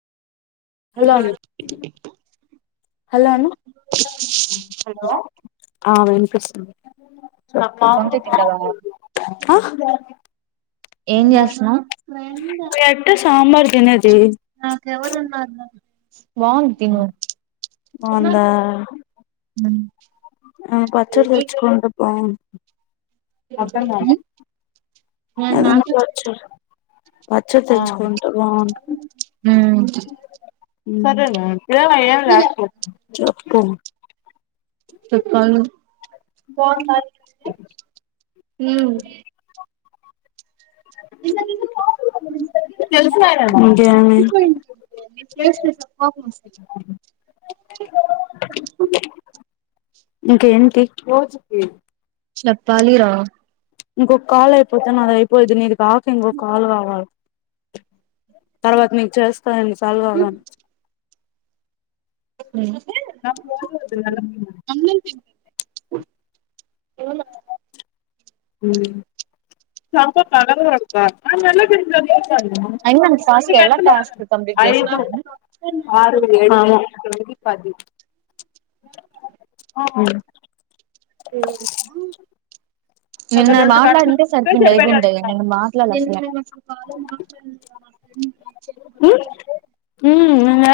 hello హలోను వంకాయ తింటావా హా ఏం చేస్తున్నా మీ అత్త సాంబార్ తినేది నాకెవరున్నారు వాంగ్తను బాగుందా ఆ పచ్చర వచ్చకుంటపం వద్దన్న వచ్చు వచ్చే తెచ్చుకుంటారు బాగుంటది సరేలే ఇద మై లాస్ట్ చెప్పు చెప్పాలి పో ఉమ్ తెలుసులేరా ఇంకేమి ఇంకా ఏంటి రోజుకి చెప్పాలి రా ఇంకో కాల అయిపోతే నాది అయిపోయిద్ది నీది కాక ఇంకో కాలు కావాలి తర్వాత మీకు చేస్తా ఎన్ని సార్లు కావాలో అన్ని సార్లు నా పోదు ఎవన్నా సంపకాపా న పెరిది అయి వన్ ఫస్ ఎ టస్క్ కంప్లీట్ చేసి ఐదు ఆరు ఏడు తొమ్మిది పది ఆ అవు ఏ ఒక నిన్న రెండు గంటలు మాట్లాడింటే ఉంటే సరిపోయిండ అయిపోయిండువు చెప్పేటట్టున్నాం నిన్న మాట్లాడలే ఉమ్